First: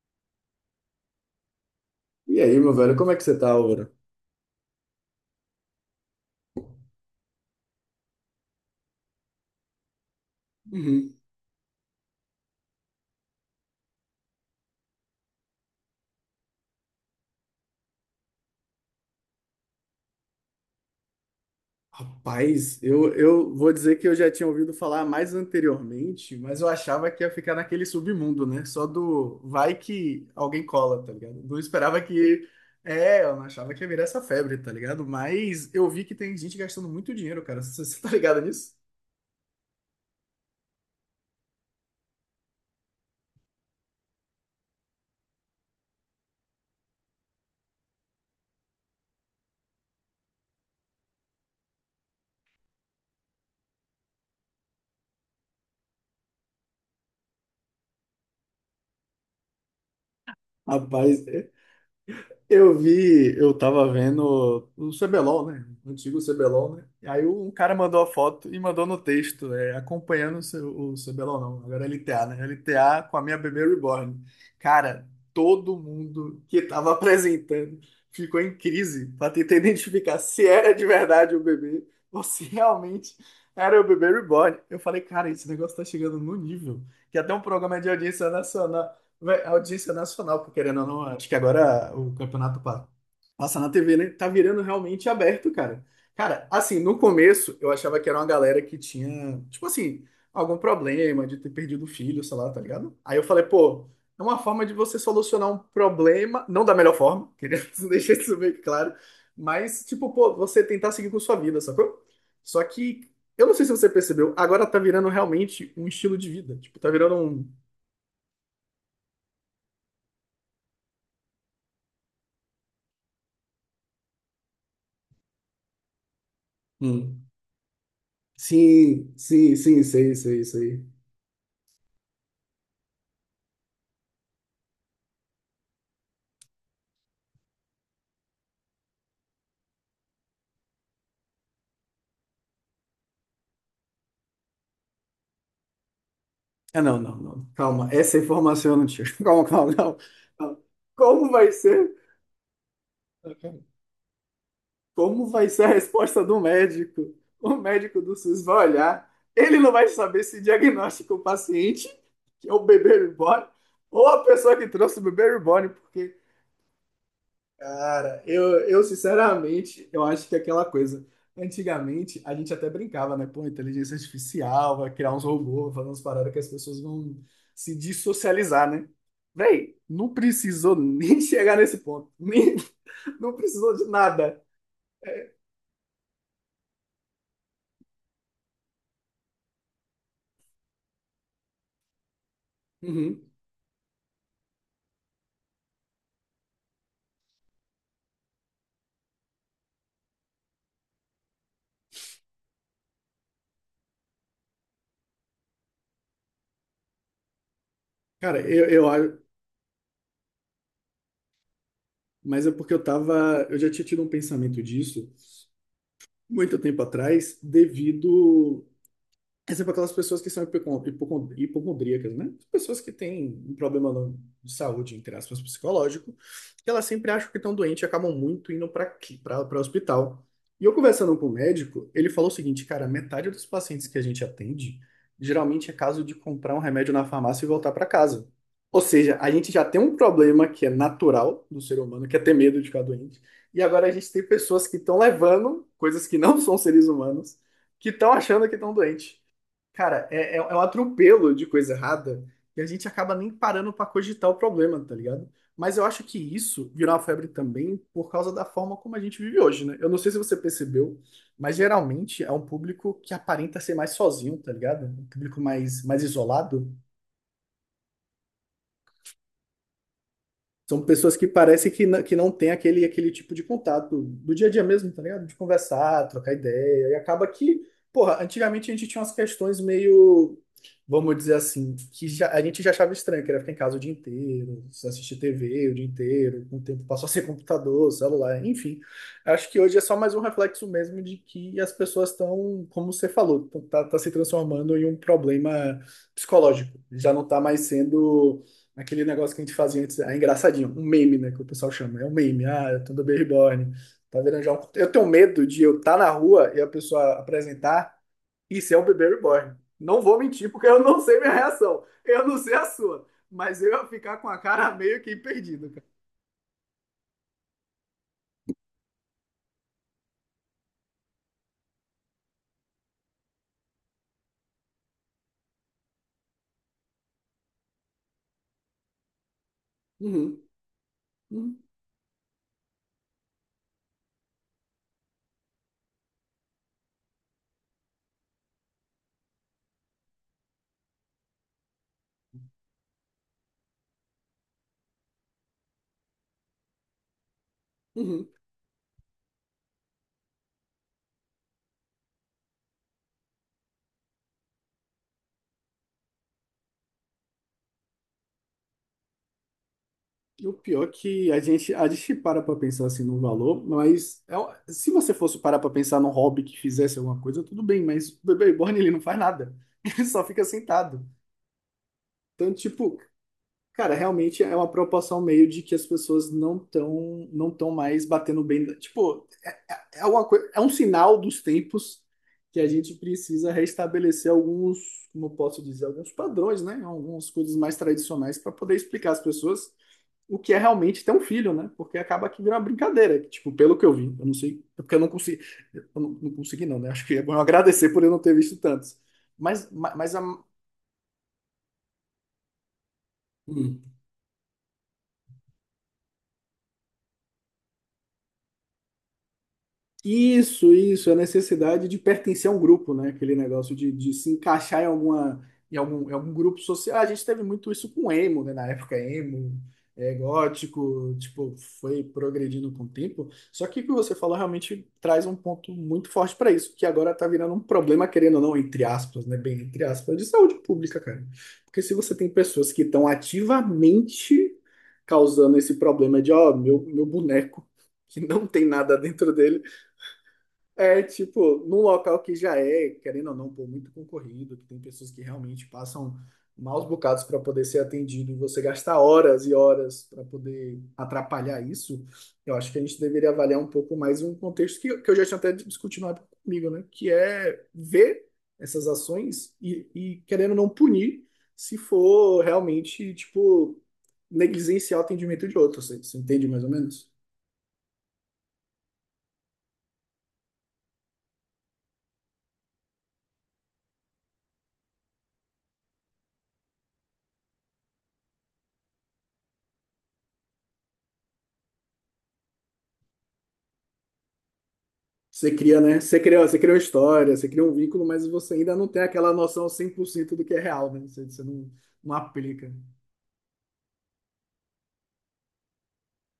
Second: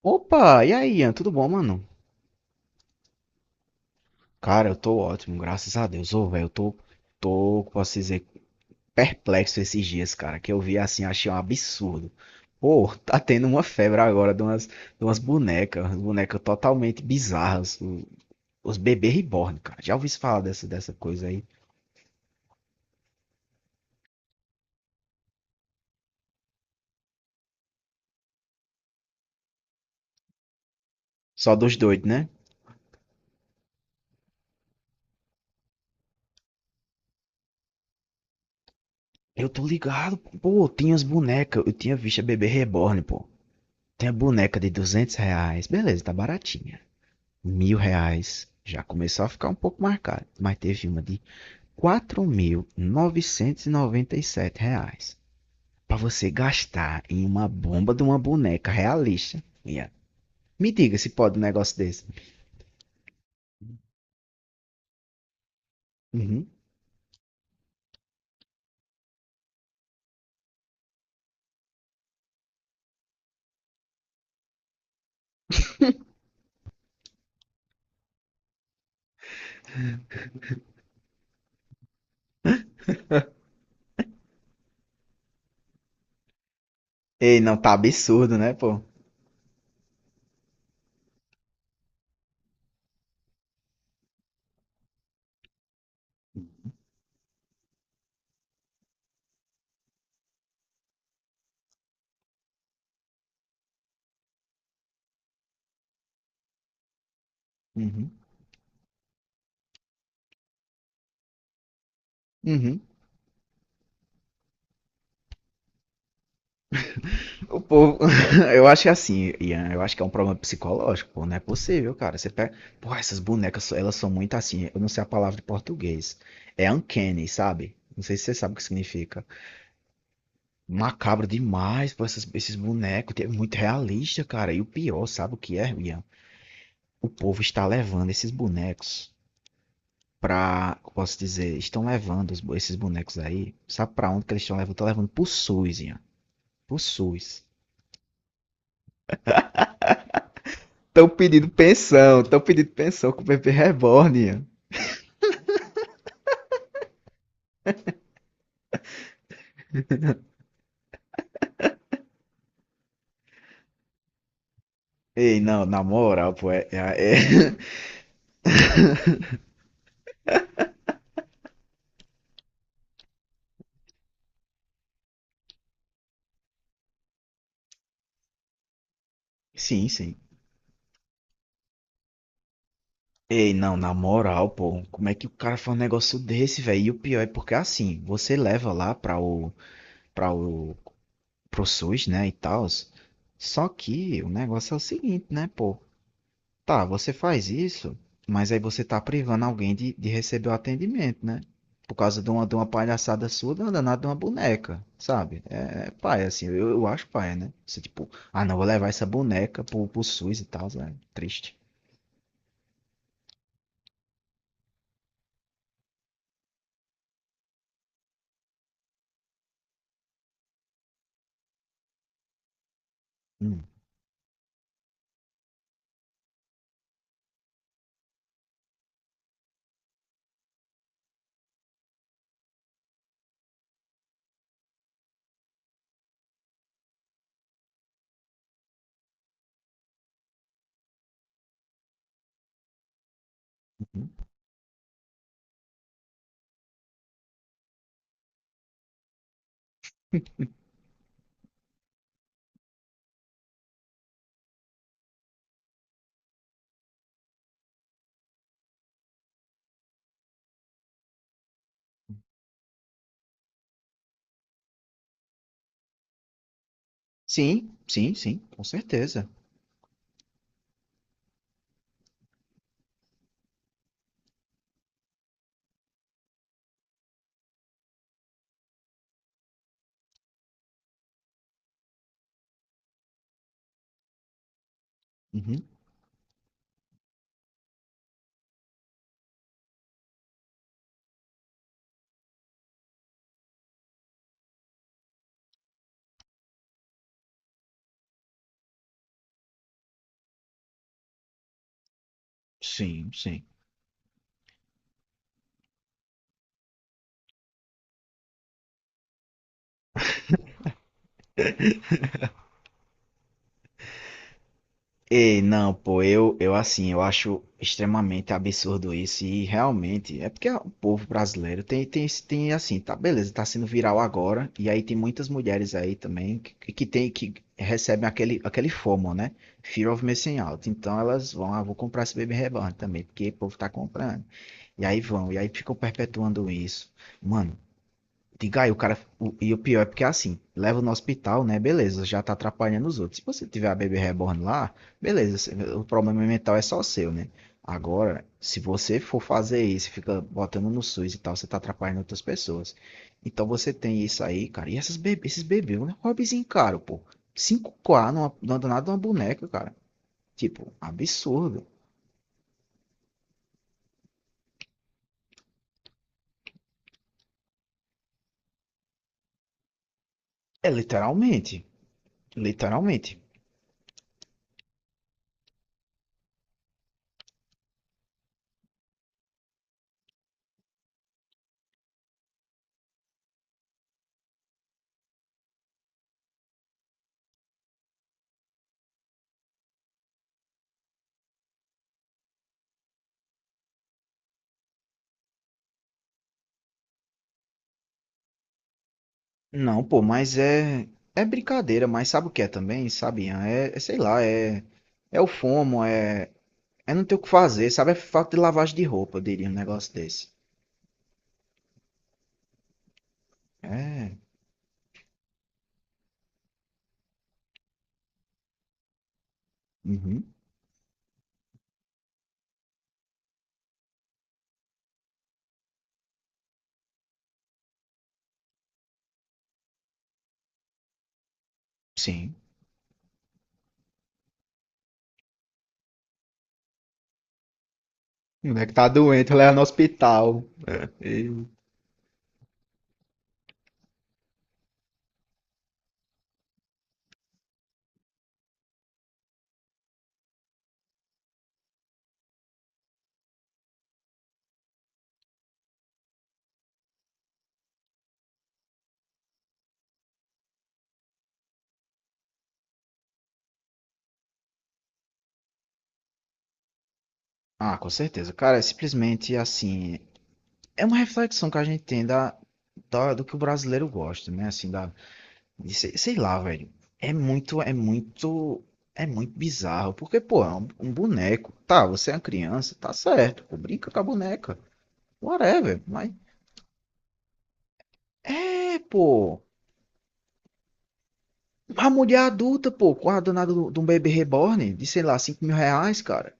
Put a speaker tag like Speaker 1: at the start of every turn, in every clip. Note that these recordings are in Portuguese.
Speaker 1: Opa, e aí, Ian, tudo bom, mano?
Speaker 2: E aí, meu velho, como é que você tá, Aura?
Speaker 1: Cara, eu tô ótimo, graças a Deus. Ô, velho, eu tô, posso dizer, perplexo esses dias, cara, que eu vi assim,
Speaker 2: Uhum.
Speaker 1: achei um absurdo. Pô, tá tendo uma febre agora de umas bonecas, umas bonecas totalmente bizarras, os bebês reborn, cara. Já ouvi falar dessa coisa aí?
Speaker 2: Rapaz, eu vou dizer que eu já tinha ouvido falar mais anteriormente, mas eu achava que ia ficar naquele submundo, né? Só do vai que alguém cola, tá ligado?
Speaker 1: Só
Speaker 2: Não
Speaker 1: dos
Speaker 2: esperava
Speaker 1: doidos, né?
Speaker 2: que. É, eu não achava que ia virar essa febre, tá ligado? Mas eu vi que tem gente gastando muito dinheiro, cara. Você tá ligado nisso?
Speaker 1: Eu tô ligado, pô, tinha as bonecas, eu tinha visto a bebê reborn, pô. Tem a boneca de R$ 200, beleza, tá baratinha. R$ 1.000 já começou a ficar um pouco marcado, mas teve uma de quatro mil novecentos e noventa e sete reais para você gastar em uma bomba de uma boneca realista, Ian. Me diga se
Speaker 2: Rapaz.
Speaker 1: pode um negócio desse.
Speaker 2: Eu vi, eu tava vendo o CBLOL, né? O antigo
Speaker 1: Uhum.
Speaker 2: CBLOL, né? E aí um cara mandou a foto e mandou no texto, é, acompanhando o, o CBLOL, não, agora é LTA, né? LTA com a minha bebê reborn. Cara, todo mundo que tava apresentando ficou em crise pra tentar identificar se era de verdade o bebê ou se realmente era o bebê reborn. Eu falei, cara, esse negócio tá chegando no nível que até
Speaker 1: Ei,
Speaker 2: um
Speaker 1: não, tá
Speaker 2: programa de audiência
Speaker 1: absurdo, né, pô?
Speaker 2: nacional. Vé, audiência nacional, porque querendo ou não, acho que agora o campeonato passa na TV, né? Tá virando realmente aberto, cara. Cara, assim, no começo eu achava que era uma galera que tinha, tipo assim, algum problema de ter perdido o filho, sei lá, tá ligado? Aí eu falei, pô, é uma forma de você solucionar um problema, não da melhor forma, queria
Speaker 1: Uhum.
Speaker 2: deixar isso bem claro, mas, tipo, pô, você tentar seguir com sua vida, sacou? Só
Speaker 1: Uhum.
Speaker 2: que, eu não sei se você percebeu, agora tá virando realmente um estilo de vida, tipo, tá virando
Speaker 1: O povo, eu acho que é assim, Ian, eu acho que é um problema psicológico, pô, não é possível, cara. Você pega, pô, essas bonecas, elas são muito assim, eu não sei a palavra de português. É
Speaker 2: um.
Speaker 1: uncanny, sabe? Não sei se você sabe o que
Speaker 2: Sim,
Speaker 1: significa.
Speaker 2: sim, sim, sei, sei, sei.
Speaker 1: Macabro demais, pô, esses bonecos. É muito realista, cara. E o pior, sabe o que é, Ian? O povo está levando esses bonecos pra. Como posso dizer, estão levando esses bonecos aí. Sabe pra onde que eles estão levando? Estão levando pro SUS, Ian. Pro
Speaker 2: Ah, não, não,
Speaker 1: SUS.
Speaker 2: não. Calma, essa é informação eu não tinha. Calma, calma, calma. Calma. Como vai ser?
Speaker 1: Estão pedindo pensão com o bebê reborn, Ian.
Speaker 2: Como vai ser a resposta do médico? O médico do SUS vai olhar, ele não vai saber se diagnostica o paciente, que é o bebê reborn, ou a pessoa que trouxe o bebê
Speaker 1: Ei, não,
Speaker 2: reborn,
Speaker 1: na
Speaker 2: porque
Speaker 1: moral, pô.
Speaker 2: cara, eu sinceramente, eu acho que é aquela coisa. Antigamente, a gente até brincava, né? Pô, inteligência artificial, vai criar uns robôs, vai fazer umas paradas que as pessoas vão se dissocializar, né? Véi,
Speaker 1: Sim,
Speaker 2: não
Speaker 1: sim.
Speaker 2: precisou nem chegar nesse ponto. Nem, não
Speaker 1: Ei, não,
Speaker 2: precisou de
Speaker 1: na
Speaker 2: nada.
Speaker 1: moral, pô, como é que o cara faz um negócio desse, velho? E o pior é porque assim, você leva lá pra o, pra o pro SUS, né, e tal.
Speaker 2: Uhum.
Speaker 1: Só que o negócio é o seguinte, né, pô? Tá, você faz isso, mas aí você tá privando alguém de receber o atendimento, né? Por causa de uma palhaçada sua, de uma danada de uma boneca, sabe? É paia, assim, eu acho paia, né? Você, tipo,
Speaker 2: Cara,
Speaker 1: ah, não, vou
Speaker 2: eu,
Speaker 1: levar
Speaker 2: eu
Speaker 1: essa
Speaker 2: acho.
Speaker 1: boneca pro SUS e tal, é triste.
Speaker 2: Mas é porque eu tava. Eu já tinha tido um pensamento disso muito tempo atrás, devido É sempre aquelas pessoas que são hipocondríacas, né? Pessoas que têm um
Speaker 1: Hum,
Speaker 2: problema de saúde, entre aspas, psicológico, que elas sempre acham que estão doentes e acabam muito indo para para hospital. E eu conversando com o médico, ele falou o seguinte, cara, metade dos pacientes que a gente atende, geralmente é caso de comprar um remédio na farmácia e voltar para casa. Ou seja, a gente já tem um problema que é natural do ser humano, que é ter medo de ficar doente. E agora a
Speaker 1: Uhum.
Speaker 2: gente tem pessoas que estão levando coisas que não são seres humanos, que estão achando que estão doentes. Cara, é, é um atropelo de coisa errada e a gente acaba nem parando pra cogitar o problema, tá ligado? Mas eu acho que isso virou uma febre também por causa da forma como a gente vive hoje, né? Eu não sei se você percebeu, mas geralmente é um público que aparenta ser mais sozinho, tá ligado? Um público mais, mais isolado.
Speaker 1: Sim, sim, sim, com certeza.
Speaker 2: São pessoas que parece que, que não tem aquele, aquele tipo de contato do dia a dia mesmo, tá ligado? De conversar, trocar ideia. E acaba que, porra, antigamente a gente tinha umas questões meio, vamos dizer assim, que a gente já achava estranho, que era ficar em casa o dia inteiro, só assistir
Speaker 1: Uhum.
Speaker 2: TV o dia inteiro, com o tempo passou a ser computador, celular, enfim. Acho que hoje é só mais um reflexo mesmo de que as pessoas estão, como você falou, tá, tá se transformando em um problema psicológico. Já não tá mais sendo. Aquele negócio que a gente fazia antes, é engraçadinho, um meme, né, que o pessoal chama, é um meme, ah, eu tô do
Speaker 1: Sim,
Speaker 2: Baby
Speaker 1: sim.
Speaker 2: tá virando já um... Eu tenho medo de eu estar na rua e a pessoa apresentar, isso é um bebê reborn. Não vou mentir, porque eu não sei minha reação, eu não sei a sua, mas eu ia ficar com a cara meio que
Speaker 1: Ei,
Speaker 2: perdido,
Speaker 1: não,
Speaker 2: cara.
Speaker 1: pô, eu assim, eu acho extremamente absurdo isso e realmente é porque o povo brasileiro tem, tem, esse- tem assim, tá, beleza, tá sendo viral agora e aí tem muitas mulheres aí também que tem, que recebem aquele FOMO, né? Fear of Missing
Speaker 2: Uhum,
Speaker 1: Out. Então elas vão, ah,
Speaker 2: uhum,
Speaker 1: vou comprar esse Baby Reborn também, porque o povo tá comprando. E aí vão, e aí ficam perpetuando isso. Mano, diga aí, o cara. E o pior é porque é assim, leva no hospital, né? Beleza, já tá atrapalhando os outros. Se você tiver a bebê reborn lá, beleza, o problema mental é só seu, né? Agora,
Speaker 2: uhum.
Speaker 1: se você for fazer isso, fica botando no SUS e tal, você tá atrapalhando outras pessoas. Então você tem isso aí, cara. E esses bebês, um hobbyzinho caro, pô. 5K numa danada de uma boneca, cara.
Speaker 2: E o
Speaker 1: Tipo,
Speaker 2: pior é que
Speaker 1: absurdo.
Speaker 2: a gente para pra pensar assim no valor, mas é se você fosse parar pra pensar num hobby que fizesse alguma coisa, tudo bem, mas o bebê reborn ele não faz nada, ele só fica
Speaker 1: É
Speaker 2: sentado.
Speaker 1: literalmente.
Speaker 2: Então, tipo,
Speaker 1: Literalmente.
Speaker 2: cara, realmente é uma preocupação meio de que as pessoas não estão não tão mais batendo bem. Tipo, é, é uma é um sinal dos tempos que a gente precisa restabelecer alguns, como eu posso dizer, alguns padrões, né? Algumas coisas mais tradicionais para poder explicar às pessoas o que é realmente ter um filho, né? Porque acaba que vira uma brincadeira, que, tipo, pelo que eu vi, eu não sei, é porque eu não consegui, eu não consegui não, né? Acho que é bom eu agradecer por eu não ter visto tantos. Mas,
Speaker 1: Não, pô,
Speaker 2: mas a,
Speaker 1: mas é brincadeira, mas sabe o que é também, sabe, Ian? É
Speaker 2: hum,
Speaker 1: sei lá, é o FOMO, é não ter o que fazer, sabe? É falta de lavagem de roupa, eu diria um negócio desse.
Speaker 2: isso, isso, a necessidade de pertencer a um grupo, né? Aquele negócio de
Speaker 1: É,
Speaker 2: se encaixar em alguma, em algum grupo social. A gente teve muito isso com emo, né? Na época, emo, é,
Speaker 1: uhum,
Speaker 2: gótico, tipo, foi progredindo com o tempo. Só que o que você falou realmente traz um ponto muito forte para isso, que agora tá virando um problema, querendo ou não, entre aspas, né? Bem, entre aspas, de saúde pública, cara. Porque se você tem
Speaker 1: sim.
Speaker 2: pessoas que estão ativamente causando esse problema de, ó, meu boneco. Que
Speaker 1: O
Speaker 2: não tem
Speaker 1: moleque tá
Speaker 2: nada dentro
Speaker 1: doente, leva no
Speaker 2: dele,
Speaker 1: hospital. É.
Speaker 2: é, tipo, num local que já é, querendo ou não, pô, muito concorrido, que tem pessoas que realmente passam maus bocados para poder ser atendido e você gastar horas e horas para poder atrapalhar isso, eu acho que a gente deveria avaliar um pouco mais um contexto que eu já tinha até discutido na época comigo, né? Que é ver essas ações e querendo ou não punir se for realmente, tipo, negligenciar o atendimento de outros. Você entende mais ou menos?
Speaker 1: Ah, com certeza. Cara, é simplesmente assim, é uma reflexão que a gente tem do que o brasileiro gosta, né? Assim, da E Sei, sei lá, velho. É muito, é muito, é muito bizarro. Porque, pô, é um boneco. Tá, você é uma criança, tá certo. Pô, brinca com a boneca.
Speaker 2: Você cria,
Speaker 1: Whatever.
Speaker 2: né?
Speaker 1: Mas,
Speaker 2: Você cria uma história, você cria um vínculo, mas você ainda
Speaker 1: é,
Speaker 2: não tem aquela
Speaker 1: pô.
Speaker 2: noção 100% do que é real, né? Você não,
Speaker 1: A
Speaker 2: não
Speaker 1: mulher adulta,
Speaker 2: aplica.
Speaker 1: pô, com a danada de um bebê reborn, de sei lá, R$ 5.000, cara.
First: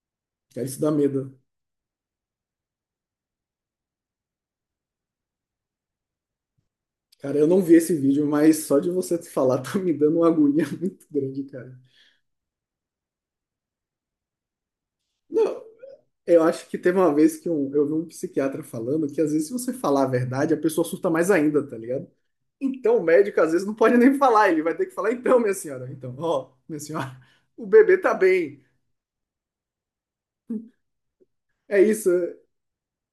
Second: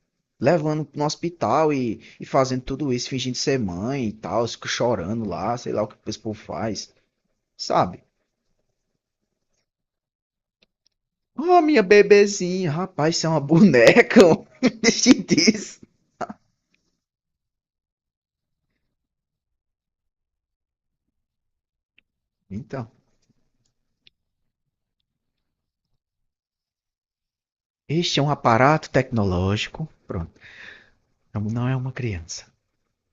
Speaker 2: Cara, isso
Speaker 1: Levando
Speaker 2: dá
Speaker 1: no
Speaker 2: medo.
Speaker 1: hospital e fazendo tudo isso, fingindo ser mãe e tal, fica chorando lá, sei lá o que o povo faz,
Speaker 2: Cara, eu não vi esse
Speaker 1: sabe?
Speaker 2: vídeo, mas só de você falar tá me dando uma agonia muito grande,
Speaker 1: Ah,
Speaker 2: cara.
Speaker 1: minha bebezinha, rapaz, isso é uma boneca, mano. Deixa
Speaker 2: Não,
Speaker 1: disso.
Speaker 2: eu acho que teve uma vez que um, eu vi um psiquiatra falando que às vezes se você falar a verdade, a pessoa surta mais ainda, tá ligado?
Speaker 1: Então.
Speaker 2: Então o médico às vezes não pode nem falar, ele vai ter que falar, então, minha senhora, então, ó, minha senhora, o bebê tá
Speaker 1: Este é um
Speaker 2: bem.
Speaker 1: aparato tecnológico. Pronto. Não é
Speaker 2: É
Speaker 1: uma
Speaker 2: isso.
Speaker 1: criança.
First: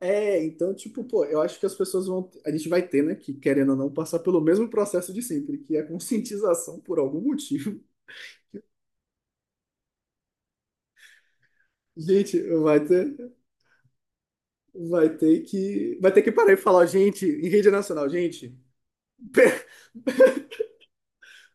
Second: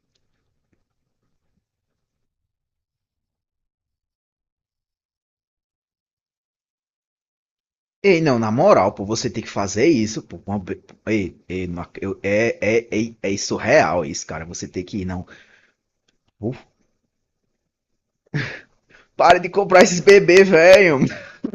Speaker 2: É, então, tipo, pô, eu acho que as pessoas vão. A gente vai ter, né, que querendo ou não, passar pelo mesmo processo de sempre, que é a conscientização por algum motivo.
Speaker 1: Ei, não, na moral, pô, você tem que fazer isso, pô. Uma Ei, ei, não eu-
Speaker 2: Gente,
Speaker 1: é, é, é, é isso real, é isso, cara. Você tem que ir,
Speaker 2: vai
Speaker 1: não.
Speaker 2: ter que. Vai ter que parar e
Speaker 1: Uf,
Speaker 2: falar, gente, em rede nacional, gente,
Speaker 1: para
Speaker 2: be-
Speaker 1: de comprar esses bebês, velho.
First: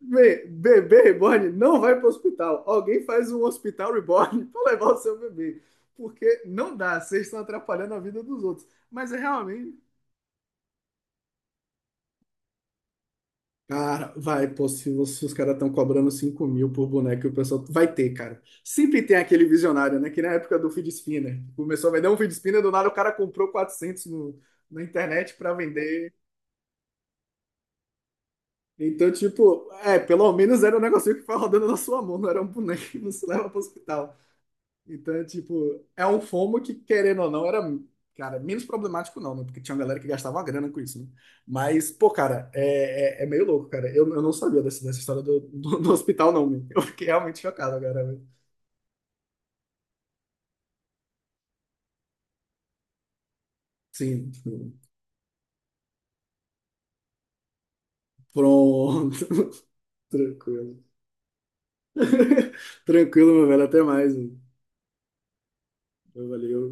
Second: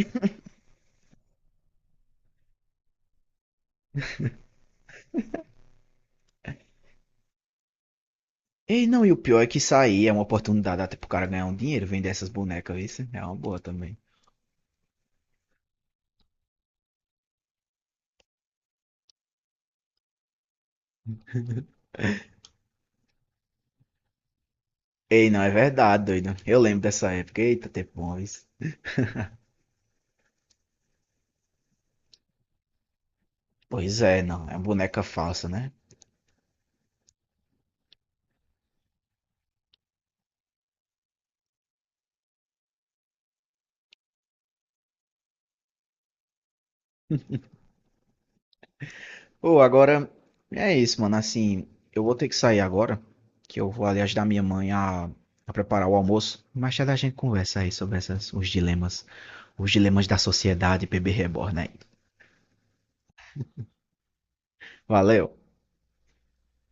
Speaker 2: bebê reborn não vai para o hospital. Alguém faz um hospital reborn para levar o seu bebê. Porque não dá, vocês estão atrapalhando a vida dos outros.
Speaker 1: Ei, não, e
Speaker 2: Mas
Speaker 1: o
Speaker 2: é
Speaker 1: pior é que isso
Speaker 2: realmente.
Speaker 1: aí é uma oportunidade até pro cara ganhar um dinheiro, vender essas bonecas, isso é uma boa também.
Speaker 2: Cara, vai, pô, se, os se os caras estão cobrando 5 mil por boneco, o pessoal vai ter, cara. Sempre tem aquele visionário, né? Que na época do feed spinner. Né? Começou a vender um feed spinner, do nada o cara comprou 400 no, na
Speaker 1: Ei,
Speaker 2: internet
Speaker 1: não, é
Speaker 2: pra
Speaker 1: verdade,
Speaker 2: vender.
Speaker 1: doido. Eu lembro dessa época. Eita, tempo bom, isso.
Speaker 2: Então, tipo, é, pelo menos era um negocinho que foi rodando na sua mão, não era um boneco que não se leva pro
Speaker 1: Pois
Speaker 2: hospital.
Speaker 1: é, não, é uma boneca
Speaker 2: Então, é
Speaker 1: falsa, né?
Speaker 2: tipo, é um FOMO que, querendo ou não, era, cara, menos problemático não, né? Porque tinha uma galera que gastava uma grana com isso, né? Mas, pô, cara, é meio louco, cara. Eu não sabia dessa, dessa história do, do, do hospital, não, meu. Eu fiquei realmente chocado agora, velho.
Speaker 1: Ô, agora é isso, mano. Assim, eu vou ter que sair agora, que eu vou ali ajudar
Speaker 2: Sim,
Speaker 1: minha mãe
Speaker 2: tipo,
Speaker 1: a preparar o almoço. Mais tarde a gente conversa aí sobre
Speaker 2: pronto.
Speaker 1: os dilemas da
Speaker 2: Tranquilo.
Speaker 1: sociedade, bebê reborn aí.
Speaker 2: Tranquilo, meu velho. Até mais, mano.
Speaker 1: Valeu!
Speaker 2: Valeu.